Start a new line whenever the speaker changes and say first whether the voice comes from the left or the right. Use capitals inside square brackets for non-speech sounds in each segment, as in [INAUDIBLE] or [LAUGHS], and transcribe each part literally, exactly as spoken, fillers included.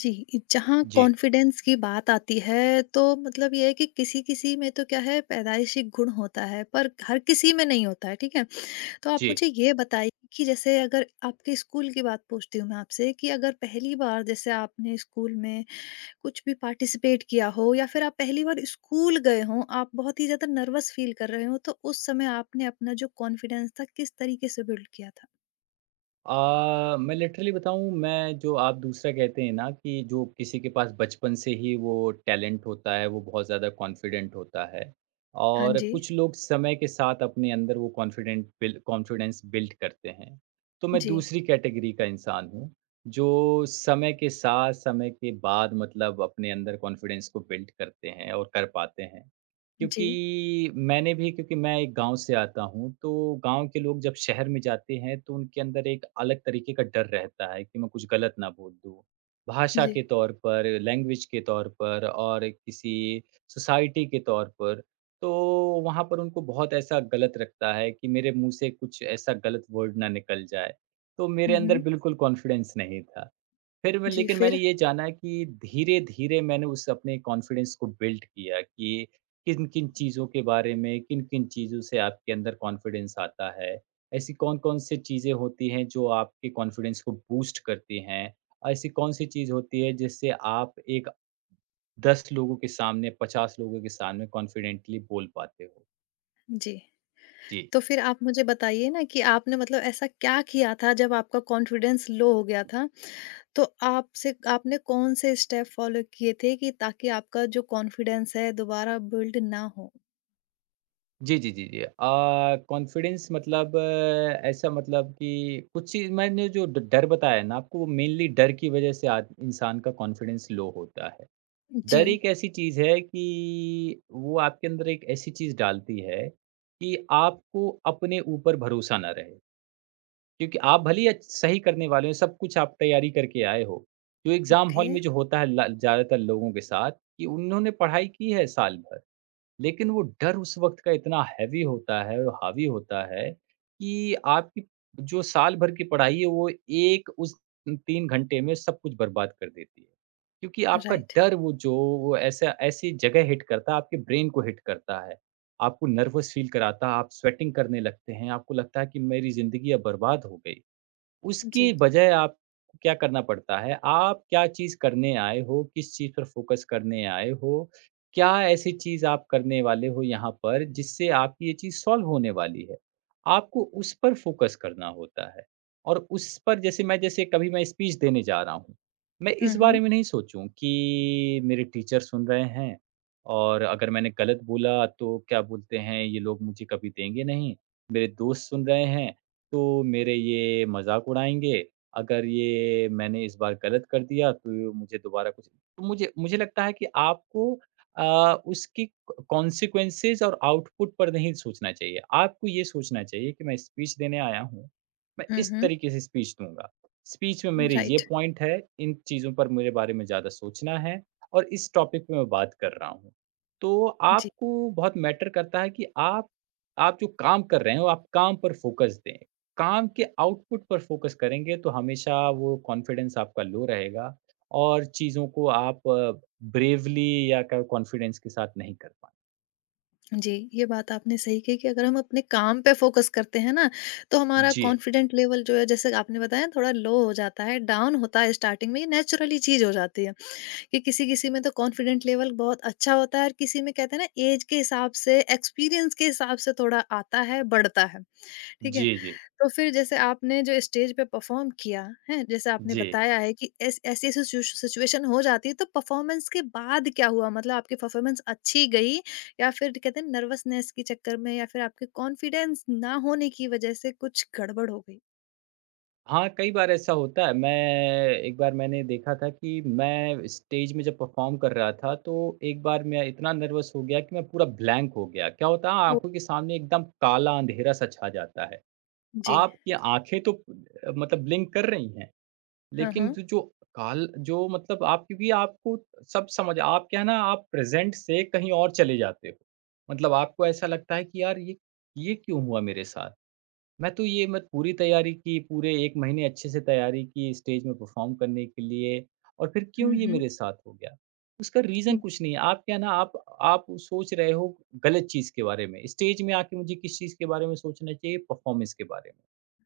left: जी, जहाँ
right: जी,
left: कॉन्फिडेंस की बात आती है, तो मतलब ये है कि किसी-किसी में तो क्या है पैदाइशी गुण होता है, पर हर किसी में नहीं होता है, ठीक है? तो आप
right: जी।
left: मुझे ये बताइए कि जैसे अगर आपके स्कूल की बात पूछती हूँ मैं आपसे कि अगर पहली बार जैसे आपने स्कूल में कुछ भी पार्टिसिपेट किया हो या फिर आप पहली बार स्कूल गए हों, आप बहुत ही ज़्यादा नर्वस फ़ील कर रहे हों, तो उस समय आपने अपना जो कॉन्फिडेंस था, किस तरीके से बिल्ड किया था?
right: अ, मैं लिटरली बताऊँ मैं जो आप दूसरा कहते हैं ना कि जो किसी के पास बचपन से ही वो टैलेंट होता है, वो बहुत ज़्यादा कॉन्फिडेंट होता है
left: हाँ
right: और
left: जी।
right: कुछ लोग समय के साथ अपने अंदर वो कॉन्फिडेंट बिल कॉन्फिडेंस बिल्ड करते हैं। तो मैं
left: जी।
right: दूसरी कैटेगरी का इंसान हूँ, जो समय के साथ, समय के बाद मतलब अपने अंदर कॉन्फिडेंस को बिल्ड करते हैं और कर पाते हैं।
left: जी।
right: क्योंकि मैंने भी क्योंकि मैं एक गाँव से आता हूँ, तो गाँव के लोग जब शहर में जाते हैं, तो उनके अंदर एक अलग तरीके का डर रहता है कि मैं कुछ गलत ना बोल दूँ। भाषा
left: जी।
right: के तौर पर, लैंग्वेज के तौर पर और किसी सोसाइटी के तौर पर। तो वहाँ पर उनको बहुत ऐसा गलत रखता है कि मेरे मुँह से कुछ ऐसा गलत वर्ड ना निकल जाए। तो मेरे
left: हुँ,
right: अंदर
left: हुँ।
right: बिल्कुल कॉन्फिडेंस नहीं था। फिर मैं
left: जी,
right: लेकिन मैंने
left: फिर?
right: ये जाना कि धीरे-धीरे मैंने उस अपने कॉन्फिडेंस को बिल्ड किया कि किन-किन चीज़ों के बारे में, किन-किन चीज़ों से आपके अंदर कॉन्फिडेंस आता है। ऐसी कौन-कौन सी चीज़ें होती हैं जो आपके कॉन्फिडेंस को बूस्ट करती हैं? ऐसी कौन-सी चीज़ होती है जिससे आप एक दस लोगों के सामने, पचास लोगों के सामने कॉन्फिडेंटली बोल पाते हो?
left: जी।
right: जी।
left: तो फिर आप मुझे बताइए ना कि आपने मतलब ऐसा क्या किया था जब आपका कॉन्फिडेंस लो हो गया था? तो आपसे आपने कौन से स्टेप फॉलो किए थे कि ताकि आपका जो कॉन्फिडेंस है दोबारा बिल्ड ना हो?
right: जी, जी, जी, जी। अ, कॉन्फिडेंस मतलब अ, ऐसा मतलब कि कुछ चीज़ मैंने जो ड डर बताया ना आपको, वो मेनली डर की वजह से आद इंसान का कॉन्फिडेंस लो होता है।
left: जी,
right: डर एक ऐसी चीज़ है कि वो आपके अंदर एक ऐसी चीज़ डालती है कि आपको अपने ऊपर भरोसा ना रहे। क्योंकि आप भले ही अच्छ सही करने वाले हो, सब कुछ आप तैयारी करके आए हो। जो एग्ज़ाम हॉल
left: ओके,
right: में जो होता है ल ज़्यादातर लोगों के साथ कि उन्होंने पढ़ाई की है साल भर। लेकिन वो डर उस वक़्त का इतना हैवी होता है और हावी होता है कि आपकी जो साल भर की पढ़ाई है वो एक उस तीन घंटे में सब कुछ बर्बाद कर देती है। क्योंकि आपका
left: राइट,
right: डर वो जो वो ऐसा ऐसी जगह हिट करता है, आपके ब्रेन को हिट करता है। आपको नर्वस फ़ील कराता है, आप स्वेटिंग करने लगते हैं, आपको लगता है कि मेरी ज़िंदगी अब बर्बाद हो गई। उसकी
left: जी।
right: बजाय आपको क्या करना पड़ता है? आप क्या चीज़ करने आए हो? किस चीज़ पर फ़ोकस करने आए हो? क्या ऐसी चीज़ आप करने वाले हो यहाँ पर जिससे आपकी ये चीज़ सॉल्व होने वाली है? आपको उस पर फ़ोकस करना होता है और उस पर जैसे मैं जैसे कभी मैं स्पीच देने जा रहा हूँ, मैं
left: हुँ,
right: इस बारे
left: हुँ।
right: में नहीं सोचूँ कि मेरे टीचर सुन रहे हैं और अगर मैंने गलत बोला तो क्या बोलते हैं ये लोग मुझे कभी देंगे नहीं, मेरे दोस्त सुन रहे हैं तो मेरे ये मज़ाक उड़ाएँगे, अगर ये मैंने इस बार गलत कर दिया तो मुझे दोबारा कुछ तो मुझे मुझे लगता है कि आपको अ, उसकी क कॉन्सिक्वेंसेज़ और आउटपुट पर नहीं सोचना चाहिए। आपको ये सोचना चाहिए कि मैं स्पीच देने आया हूँ, मैं
left: हुँ,
right: इस
left: हुँ,
right: तरीके से स्पीच दूँगा। स्पीच में मेरे ये
left: राइट,
right: पॉइंट है, इन चीज़ों पर मेरे बारे में ज़्यादा सोचना है और इस टॉपिक पे मैं बात कर रहा हूँ। तो
left: जी।
right: आपको बहुत मैटर करता है कि आप आप जो काम कर रहे हो, आप काम पर फ़ोकस दें। काम के आउटपुट पर फ़ोकस करेंगे तो हमेशा वो कॉन्फिडेंस आपका लो रहेगा और चीज़ों को आप ब्रेवली या क कॉन्फिडेंस के साथ नहीं कर पाएँ।
left: जी, ये बात आपने सही कही कि अगर हम अपने काम पे फ़ोकस करते हैं ना, तो हमारा
right: जी।
left: कॉन्फिडेंट लेवल जो है जैसे आपने बताया थोड़ा लो हो जाता है, डाउन होता है स्टार्टिंग में, ये नेचुरली चीज़ हो जाती है। कि किसी-किसी में तो कॉन्फिडेंट लेवल बहुत अच्छा होता है और किसी में कहते हैं ना एज के हिसाब से, एक्सपीरियंस के हिसाब से थोड़ा आता है, बढ़ता है, ठीक है?
right: जी, जी।
left: तो फिर जैसे आपने जो स्टेज पे परफॉर्म किया, हैं? जैसे आपने
right: जी।
left: बताया है कि ऐस ऐसी-ऐसी सिचुएश सिचुएशन हो जाती है, तो परफॉर्मेंस के बाद क्या हुआ? मतलब आपकी परफॉर्मेंस अच्छी गई या फिर कहते हैं नर्वसनेस के चक्कर में या फिर आपके कॉन्फिडेंस ना होने की वजह से कुछ गड़बड़ हो गई?
right: हाँ, कई बार ऐसा होता है। मैं एक बार मैंने देखा था कि मैं स्टेज में जब परफ़ॉर्म कर रहा था तो एक बार मैं इतना नर्वस हो गया कि मैं पूरा ब्लैंक हो गया। क्या होता है
left: वो
right: आँखों के सामने एकदम काला अंधेरा-सा छा जाता है।
left: जी।
right: आपकी आँखें तो अ, मतलब ब्लिंक कर रही हैं।
left: हाँ,
right: लेकिन
left: हाँ।
right: जो जो काल जो मतलब आप क्योंकि आपको सब समझ आप क्या है ना आप प्रेज़ेंट से कहीं और चले जाते हो। मतलब आपको ऐसा लगता है कि यार ये ये क्यों हुआ मेरे साथ? मैं तो ये मत पूरी तैयारी की, पूरे एक महीने अच्छे से तैयारी की स्टेज में परफ़ॉर्म करने के लिए और फिर क्यों
left: हुँ,
right: ये
left: हुँ।
right: मेरे साथ हो गया? उसका रीज़न
left: हुँ,
right: कुछ नहीं है। आप क्या है ना आप आप सोच रहे हो गलत चीज़ के बारे में। स्टेज में आके मुझे किस चीज़ के बारे में सोचना चाहिए? परफ़ॉर्मेंस के बारे में,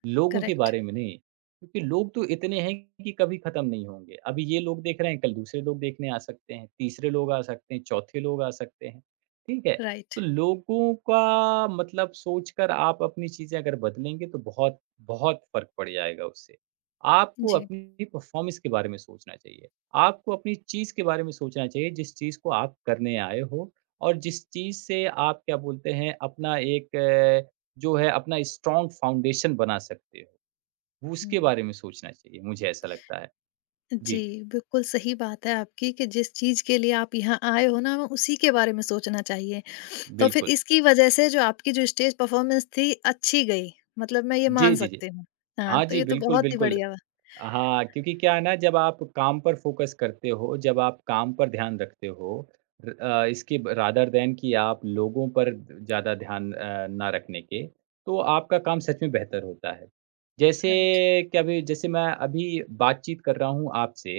right: लोगों के
left: करेक्ट,
right: बारे में नहीं। क्योंकि लोग तो इतने हैं कि कभी ख़त्म नहीं होंगे। अभी ये लोग देख रहे हैं, कल दूसरे लोग देखने आ सकते हैं, तीसरे लोग आ सकते हैं, चौथे लोग आ सकते हैं। ठीक है?
left: राइट।
right: तो लोगों का मतलब सोचकर आप अपनी चीज़ें अगर बदलेंगे तो बहुत, बहुत फ़र्क पड़ जाएगा उससे। आपको
left: जी,
right: अपनी परफ़ॉर्मेंस के बारे में सोचना चाहिए। आपको अपनी चीज़ के बारे में सोचना चाहिए जिस चीज़ को आप करने आए हो और जिस चीज़ से आप क्या बोलते हैं अपना एक अ, जो है अपना स्ट्रॉन्ग फ़ाउंडेशन बना सकते हो। उसके
left: हुँ।
right: बारे में सोचना चाहिए, मुझे ऐसा लगता है। जी, जी।
left: जी, बिल्कुल सही बात है आपकी कि जिस चीज़ के लिए आप यहाँ आए हो ना, हमें उसी के बारे में सोचना चाहिए। तो फिर
right: बिल्कुल।
left: इसकी वज़ह से जो आपकी जो स्टेज परफ़ॉर्मेंस थी, अच्छी गई। मतलब मैं ये
right: जी,
left: मान
right: जी, जी।
left: सकती हूँ। हाँ,
right: हाँ
left: तो
right: जी,
left: ये तो
right: बिल्कुल,
left: बहुत ही
right: बिल्कुल।
left: बढ़िया हुआ।
right: हाँ, क्योंकि क्या है ना जब आप काम पर फ़ोकस करते हो, जब आप काम पर ध्यान रखते हो र अ, इसके ब रादर दैन कि आप लोगों पर ज़्यादा ध्यान अ, ना रखने के, तो आपका काम सच में बेहतर होता है। जैसे
left: राइट।
right: कभी जैसे मैं अभी बातचीत कर रहा हूँ आपसे,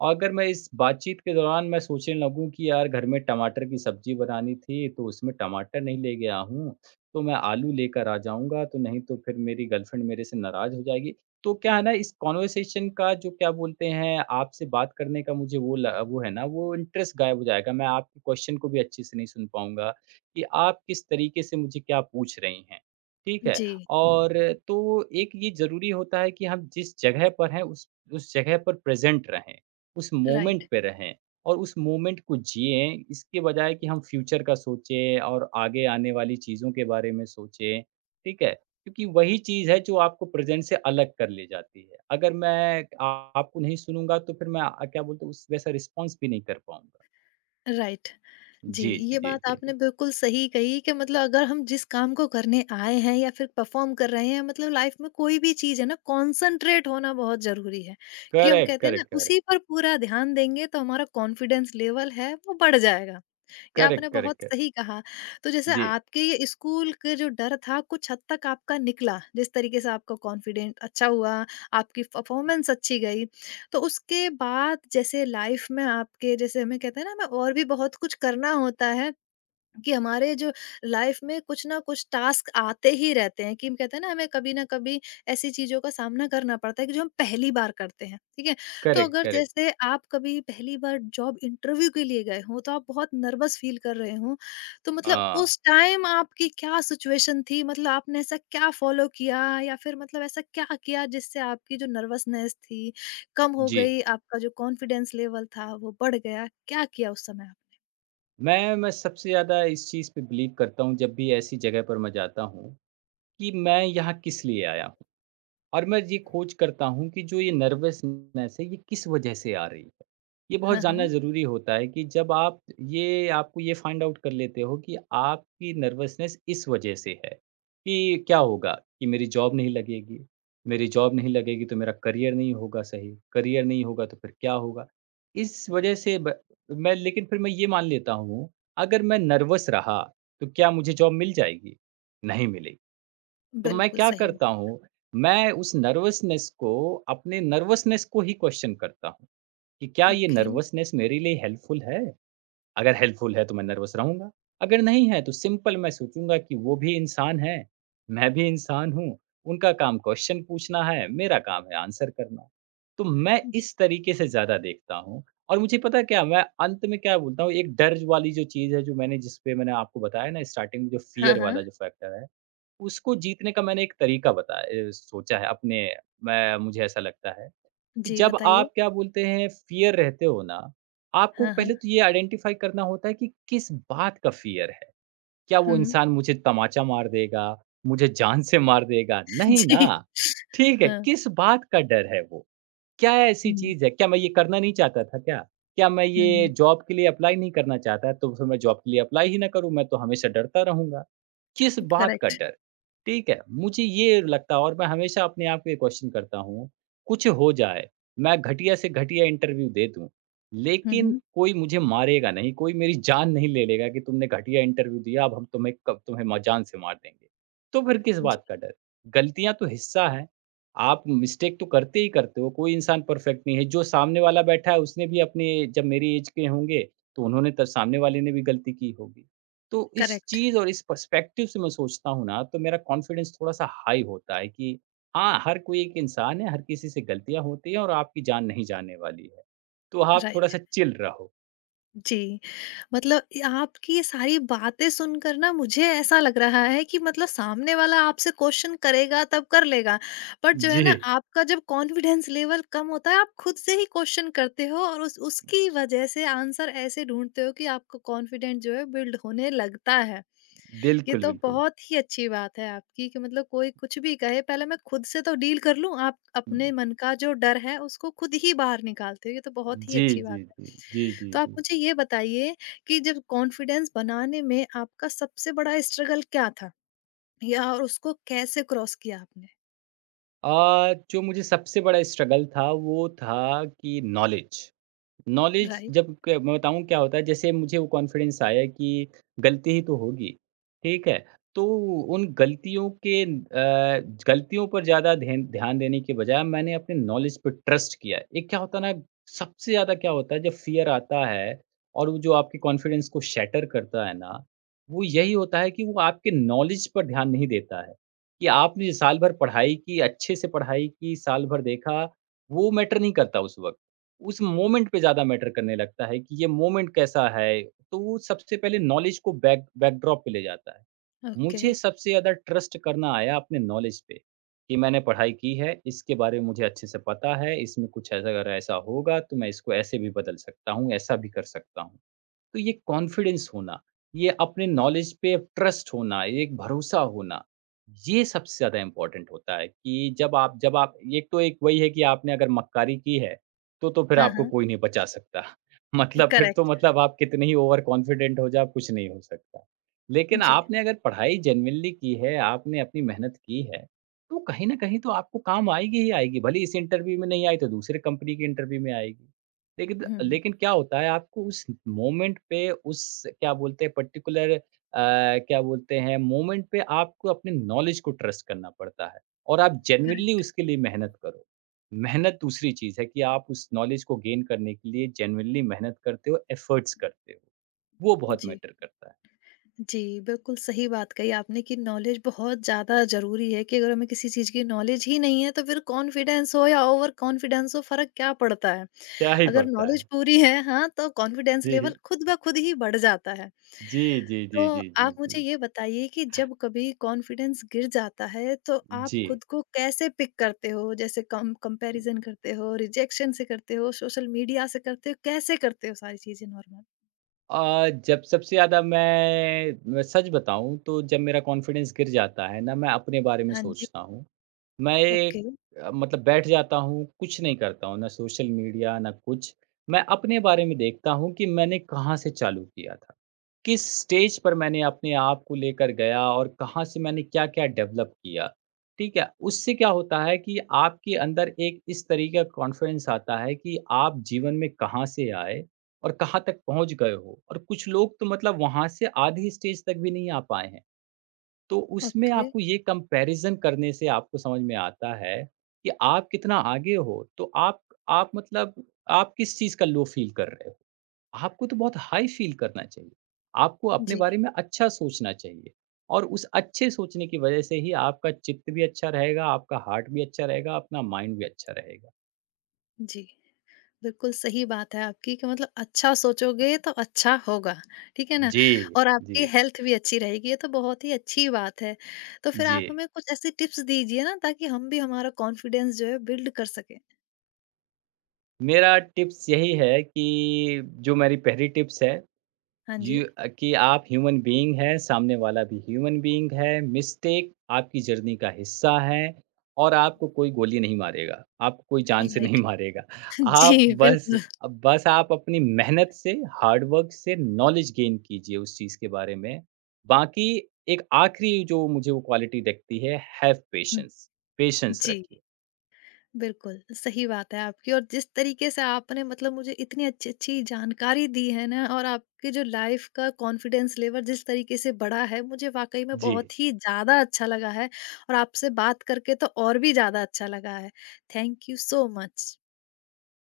right: और अगर मैं इस बातचीत के दौरान मैं सोचने लगूँ कि यार घर में टमाटर की सब्ज़ी बनानी थी, तो उसमें टमाटर नहीं ले गया हूँ तो मैं आलू लेकर आ जाऊँगा, तो नहीं तो फिर मेरी गर्लफ्रेंड मेरे से नाराज़ हो जाएगी। तो क्या है ना इस कन्वर्सेशन का जो क्या बोलते हैं आपसे बात करने का मुझे वो ल वो है ना वो इंटरेस्ट गायब हो जाएगा। मैं आपके क्वेश्चन को भी अच्छे से नहीं सुन पाऊँगा कि आप किस तरीके से मुझे क्या पूछ रही हैं। ठीक है?
left: जी,
right: और तो एक ये ज़रूरी होता है कि हम जिस जगह पर हैं उस उस जगह पर प्रेज़ेंट रहें, उस
left: राइट,
right: मोमेंट पे रहें। और उस मोमेंट को जिएँ, इसके बजाय कि हम फ्यूचर का सोचें और आगे आने वाली चीज़ों के बारे में सोचें, ठीक है? क्योंकि वही चीज़ है जो आपको प्रेज़ेंट से अलग कर ले जाती है। अगर मैं आ- आपको नहीं सुनूँगा तो फिर मैं अ, क्या बोलते हैं उस वैसा रिस्पॉन्स भी नहीं कर पाऊँगा।
left: राइट। जी,
right: जी, जी,
left: ये
right: जी,
left: बात
right: जी,
left: आपने
right: जी।
left: बिल्कुल सही कही कि मतलब अगर हम जिस काम को करने आए हैं या फिर परफॉर्म कर रहे हैं मतलब लाइफ में कोई भी चीज़ है ना कॉन्संट्रेट होना बहुत ज़रूरी है, कि हम
right: करेक्ट,
left: कहते हैं ना
right: करेक्ट, करेक्ट।
left: उसी पर पूरा ध्यान देंगे तो हमारा कॉन्फिडेंस लेवल है वो बढ़ जाएगा। ये
right: करेक्ट,
left: आपने
right: करेक्ट,
left: बहुत
right: करेक्ट।
left: सही कहा। तो जैसे
right: जी,
left: आपके ये स्कूल के जो डर था कुछ हद तक आपका निकला, जिस तरीके से आपका कॉन्फिडेंट अच्छा हुआ, आपकी परफॉर्मेंस अच्छी गई। तो उसके बाद जैसे लाइफ में आपके जैसे हमें कहते हैं ना हमें और भी बहुत कुछ करना होता है कि हमारे जो लाइफ में कुछ ना कुछ टास्क आते ही रहते हैं कि हम कहते हैं ना हमें कभी ना कभी ऐसी चीज़ों का सामना करना पड़ता है कि जो हम पहली बार करते हैं, ठीक है? तो
right: करेक्ट,
left: अगर
right: करेक्ट।
left: जैसे आप कभी पहली बार जॉब इंटरव्यू के लिए गए हों, तो आप बहुत नर्वस फ़ील कर रहे हों, तो मतलब
right: हाँ,
left: उस टाइम आपकी क्या सिचुएशन थी? मतलब आपने ऐसा क्या फ़ॉलो किया या फिर मतलब ऐसा क्या किया जिससे आपकी जो नर्वसनेस थी, कम हो
right: जी।
left: गई, आपका जो कॉन्फिडेंस लेवल था वो बढ़ गया? क्या किया उस समय आप?
right: मैं मैं सबसे ज़्यादा इस चीज़ पे बिलीव करता हूँ जब भी ऐसी जगह पर मैं जाता हूँ, कि मैं यहाँ किस लिए आया हूँ। और मैं ये खोज करता हूँ कि जो ये नर्वसनेस है, ये किस वजह से आ रही है? ये बहुत
left: हाँ,
right: जानना
left: हाँ।
right: ज़रूरी होता है कि जब आप ये आपको ये फाइंड आउट कर लेते हो कि आपकी नर्वसनेस इस वजह से है, कि क्या होगा? कि मेरी जॉब नहीं लगेगी, मेरी जॉब नहीं लगेगी तो मेरा करियर नहीं होगा सही, करियर नहीं होगा तो फिर क्या होगा? इस वजह से ब मैं लेकिन फिर मैं ये मान लेता हूँ, अगर मैं नर्वस रहा, तो क्या मुझे जॉब मिल जाएगी? नहीं मिलेगी। तो मैं
left: बिल्कुल
right: क्या
left: सही
right: करता हूँ, मैं उस नर्वसनेस को अपने नर्वसनेस को ही क्वेश्चन करता हूँ, कि क्या ये
left: ओके,
right: नर्वसनेस मेरे लिए हेल्पफुल है? अगर हेल्पफुल है तो मैं नर्वस रहूँगा, अगर नहीं है तो सिंपल मैं सोचूँगा कि वो भी इंसान हैं, मैं भी इंसान हूँ, उनका काम क्वेश्चन पूछना है, मेरा काम है आंसर करना। तो मैं
left: जी।
right: इस तरीके से ज़्यादा देखता हूँ और मुझे पता है क्या मैं अंत में क्या बोलता हूँ, एक डर वाली जो चीज़ है जो मैंने जिस पे मैंने आपको बताया ना स्टार्टिंग में जो
left: हाँ,
right: फ़ियर
left: हाँ।
right: वाला जो फैक्टर है उसको जीतने का मैंने एक तरीका बताया, अ, सोचा है अपने। मैं मुझे ऐसा लगता है कि
left: जी,
right: जब
left: बताइए।
right: आप क्या बोलते हैं फ़ियर रहते हो ना, आपको
left: हाँ,
right: पहले
left: हाँ।
right: तो ये आइडेंटिफ़ाई करना होता है कि किस बात का फ़ियर है। क्या
left: हुँ।
right: वो इंसान मुझे तमाचा मार देगा, मुझे जान से मार देगा?
left: [LAUGHS]
right: नहीं
left: जी।
right: ना। ठीक है,
left: हाँ।
right: किस बात का डर है वो? क्या ऐसी
left: हुँ,
right: चीज़ है? क्या मैं ये करना नहीं चाहता था क्या? क्या मैं
left: हुँ,
right: ये
left: हुँ।
right: जॉब के लिए अप्लाई नहीं करना चाहता? तो फिर मैं जॉब के लिए अप्लाई ही ना करूँ, मैं तो हमेशा डरता रहूँगा। किस बात का
left: करेक्ट।
right: डर? ठीक है, मुझे ये लगता है और मैं हमेशा अपने आप को ये क्वेश्चन करता हूँ, कुछ हो जाए, मैं घटिया से घटिया इंटरव्यू दे दूँ,
left: हुँ,
right: लेकिन
left: हुँ।
right: कोई मुझे मारेगा नहीं, कोई मेरी जान नहीं ले लेगा कि तुमने घटिया इंटरव्यू दिया, अब हम तुम्हें कब तुम्हें म जान से मार देंगे। तो फिर किस
left: जी,
right: बात का डर? गलतियाँ तो हिस्सा है, आप मिस्टेक तो करते ही करते हो, कोई इंसान परफेक्ट नहीं है, जो सामने वाला बैठा है उसने भी अपने जब मेरी ऐज के होंगे, तो उन्होंने त सामने वाले ने भी गलती की होगी। तो इस
left: करेक्ट,
right: चीज़ और इस पर्सपेक्टिव से मैं सोचता हूँ ना, तो मेरा कॉन्फिडेंस थोड़ा-सा हाई होता है कि हाँ, हर कोई एक इंसान है, हर किसी से गलतियाँ होती हैं और आपकी जान नहीं जाने वाली है। तो आप
left: राइट।
right: थोड़ा-सा चिल रहो।
left: जी, मतलब ये आपकी ये सारी बातें सुनकर ना मुझे ऐसा लग रहा है कि मतलब सामने वाला आपसे क्वेश्चन करेगा तब कर लेगा, बट जो है
right: जी।
left: ना आपका जब कॉन्फिडेंस लेवल कम होता है आप खुद से ही क्वेश्चन करते हो और उस उसकी वजह से आंसर ऐसे ढूँढते हो कि आपका कॉन्फिडेंट जो है बिल्ड होने लगता है। ये
right: बिल्कुल,
left: तो
right: बिल्कुल।
left: बहुत ही अच्छी बात है आपकी कि मतलब कोई कुछ भी कहे पहले मैं खुद से तो डील कर लूँ, आप अपने मन का जो डर है उसको खुद ही बाहर निकालते हो, ये तो बहुत ही
right: जी,
left: अच्छी
right: जी,
left: बात है।
right: जी। जी, जी,
left: तो आप
right: जी।
left: मुझे ये बताइए कि जब कॉन्फिडेंस बनाने में आपका सबसे बड़ा स्ट्रगल क्या था? या और उसको कैसे क्रॉस किया आपने?
right: अ, जो मुझे सबसे बड़ा स्ट्रगल था, वो था कि नॉलेज। नॉलेज
left: राइट,
right: जब क मैं बताऊँ क्या होता है, जैसे मुझे वो कॉन्फिडेंस आया कि गलती ही तो होगी, ठीक है? तो उन गलतियों के अ, गलतियों पर ज़्यादा धेन ध्यान देने के बजाय मैंने अपने नॉलेज पे ट्रस्ट किया। एक क्या होता है ना, सबसे ज़्यादा क्या होता है जब फ़ियर आता है और वो जो आपके कॉन्फिडेंस को शैटर करता है ना, वो यही होता है कि वो आपके नॉलेज पर ध्यान नहीं देता है, कि आपने साल भर पढ़ाई की, अच्छे से पढ़ाई की, साल भर देखा, वो मैटर नहीं करता उस वक़्त। उस मोमेंट पे ज़्यादा मैटर करने लगता है कि ये मोमेंट कैसा है, तो वो सबसे पहले नॉलेज को बैक बैकड्रॉप पे ले जाता है।
left: ओके।
right: मुझे सबसे ज़्यादा ट्रस्ट करना आया अपने नॉलेज पे, कि मैंने पढ़ाई की है, इसके बारे में मुझे अच्छे से पता है, इसमें कुछ ऐसा अगर ऐसा होगा तो मैं इसको ऐसे भी बदल सकता हूँ, ऐसा भी कर सकता हूँ। तो ये कॉन्फिडेंस होना, ये अपने नॉलेज पे ट्रस्ट होना, ये एक भरोसा होना, ये सबसे ज़्यादा इम्पोर्टेंट होता है कि जब आप जब आप एक तो एक वही है कि आपने अगर मक्कारी की है, तो तो फिर
left: हाँ,
right: आपको
left: हाँ।
right: कोई नहीं बचा सकता। [LAUGHS] मतलब फिर तो
left: करेक्ट,
right: मतलब आप कितने ही ओवर कॉन्फिडेंट हो जाओ, कुछ नहीं हो सकता। लेकिन
left: जी।
right: आपने अगर पढ़ाई जेनुइनली की है, आपने अपनी मेहनत की है, तो कहीं न कहीं तो आपको काम आएगी ही आएगी, भले इस इंटरव्यू में नहीं आई तो दूसरे कंपनी के इंटरव्यू में आएगी। लेकिन
left: हुँ,
right: लेकिन क्या होता है आपको उस मोमेंट पे उस क्या बोलते हैं पर्टिकुलर अ, क्या बोलते हैं मोमेंट पे आपको अपने नॉलेज को ट्रस्ट करना पड़ता है और आप जेन्युइनली
left: करेक्ट,
right: उसके लिए मेहनत करो। मेहनत दूसरी चीज़ है कि आप उस नॉलेज को गेन करने के लिए जेन्युइनली मेहनत करते हो, एफर्ट्स करते हो। वो बहुत
left: जी।
right: मैटर करता है।
left: जी, बिल्कुल सही बात कही आपने कि नॉलेज बहुत ज़्यादा ज़रूरी है कि अगर हमें किसी चीज़ की नॉलेज ही नहीं है, तो फिर कॉन्फिडेंस हो या ओवर कॉन्फिडेंस हो, फ़र्क क्या पड़ता है?
right: क्या ही
left: अगर
right: पड़ता
left: नॉलेज
right: है।
left: पूरी है हाँ, तो कॉन्फिडेंस लेवल
right: जी,
left: खुद ब खुद ही बढ़ जाता है।
right: जी, जी, जी,
left: तो
right: जी, जी,
left: आप मुझे
right: जी।
left: ये बताइए कि जब कभी कॉन्फिडेंस गिर जाता है तो आप
right: जी।
left: खुद को कैसे पिक करते हो? जैसे कम कंपैरिज़न करते हो, रिजेक्शन से करते हो, सोशल मीडिया से करते हो, कैसे करते हो सारी चीज़ें नॉर्मल?
right: अ, जब सबसे ज़्यादा मैं मैं सच बताऊँ तो जब मेरा कॉन्फिडेंस गिर जाता है ना, मैं अपने बारे में
left: हाँ जी।
right: सोचता हूँ। मैं एक
left: ओके,
right: अ, मतलब बैठ जाता हूँ, कुछ नहीं करता हूँ, ना सोशल मीडिया, ना कुछ। मैं अपने बारे में देखता हूँ कि मैंने कहाँ से चालू किया था। किस स्टेज पर मैंने अपने आप को लेकर गया और कहाँ से मैंने क्या-क्या डेवलप किया, ठीक है? उससे क्या होता है कि आपके अंदर एक इस तरीके का कॉन्फिडेंस आता है कि आप जीवन में कहाँ से आए और कहाँ तक पहुँच गए हो और कुछ लोग तो मतलब वहाँ से आधी स्टेज तक भी नहीं आ पाए हैं। तो उसमें
left: ओके।
right: आपको ये कंपैरिज़न करने से आपको समझ में आता है कि आप कितना आगे हो, तो आप आप मतलब आप किस चीज़ का लो फ़ील कर रहे हो। आपको तो बहुत हाई फ़ील करना चाहिए। आपको अपने
left: जी,
right: बारे में अच्छा सोचना चाहिए और उस अच्छे सोचने की वज़ह से ही आपका चित्त भी अच्छा रहेगा, आपका हार्ट भी अच्छा रहेगा, अपना माइंड भी अच्छा रहेगा।
left: जी। बिल्कुल सही बात है आपकी कि मतलब अच्छा सोचोगे तो अच्छा होगा, ठीक है ना?
right: जी,
left: और
right: जी,
left: आपकी हेल्थ भी अच्छी रहेगी, ये तो बहुत ही अच्छी बात है। तो फिर
right: जी।
left: आप हमें कुछ ऐसी टिप्स दीजिए ना ताकि हम भी हमारा कॉन्फिडेंस जो है बिल्ड कर सकें।
right: मेरा टिप्स यही है कि जो मेरी पहली टिप्स है
left: हाँ
right: जी
left: जी,
right: अ, कि आप ह्यूमन बीइंग हैं, सामने वाला भी ह्यूमन बीइंग है, मिस्टेक आपकी जर्नी का हिस्सा है और आपको कोई गोली नहीं मारेगा, आपको कोई जान से नहीं
left: राइट।
right: मारेगा।
left: [LAUGHS]
right: आप
left: जी,
right: बस
left: बिल्कुल।
right: बस आप अपनी मेहनत से, हार्ड वर्क से नॉलेज गेन कीजिए उस चीज़ के बारे में। बाकी एक आखिरी जो मुझे वो क्वालिटी दिखती है हैव
left: हुँ,
right: पेशेंस, पेशेंस
left: जी।
right: रखिए।
left: बिल्कुल, सही बात है आपकी और जिस तरीके से आपने मतलब मुझे इतनी अच्छी-अच्छी जानकारी दी है ना और आपकी जो लाइफ का कॉन्फिडेंस लेवल जिस तरीके से बढ़ा है, मुझे वाक़ई में
right: जी।
left: बहुत ही ज़्यादा अच्छा लगा है और आपसे बात करके तो और भी ज़्यादा अच्छा लगा है। Thank you so much.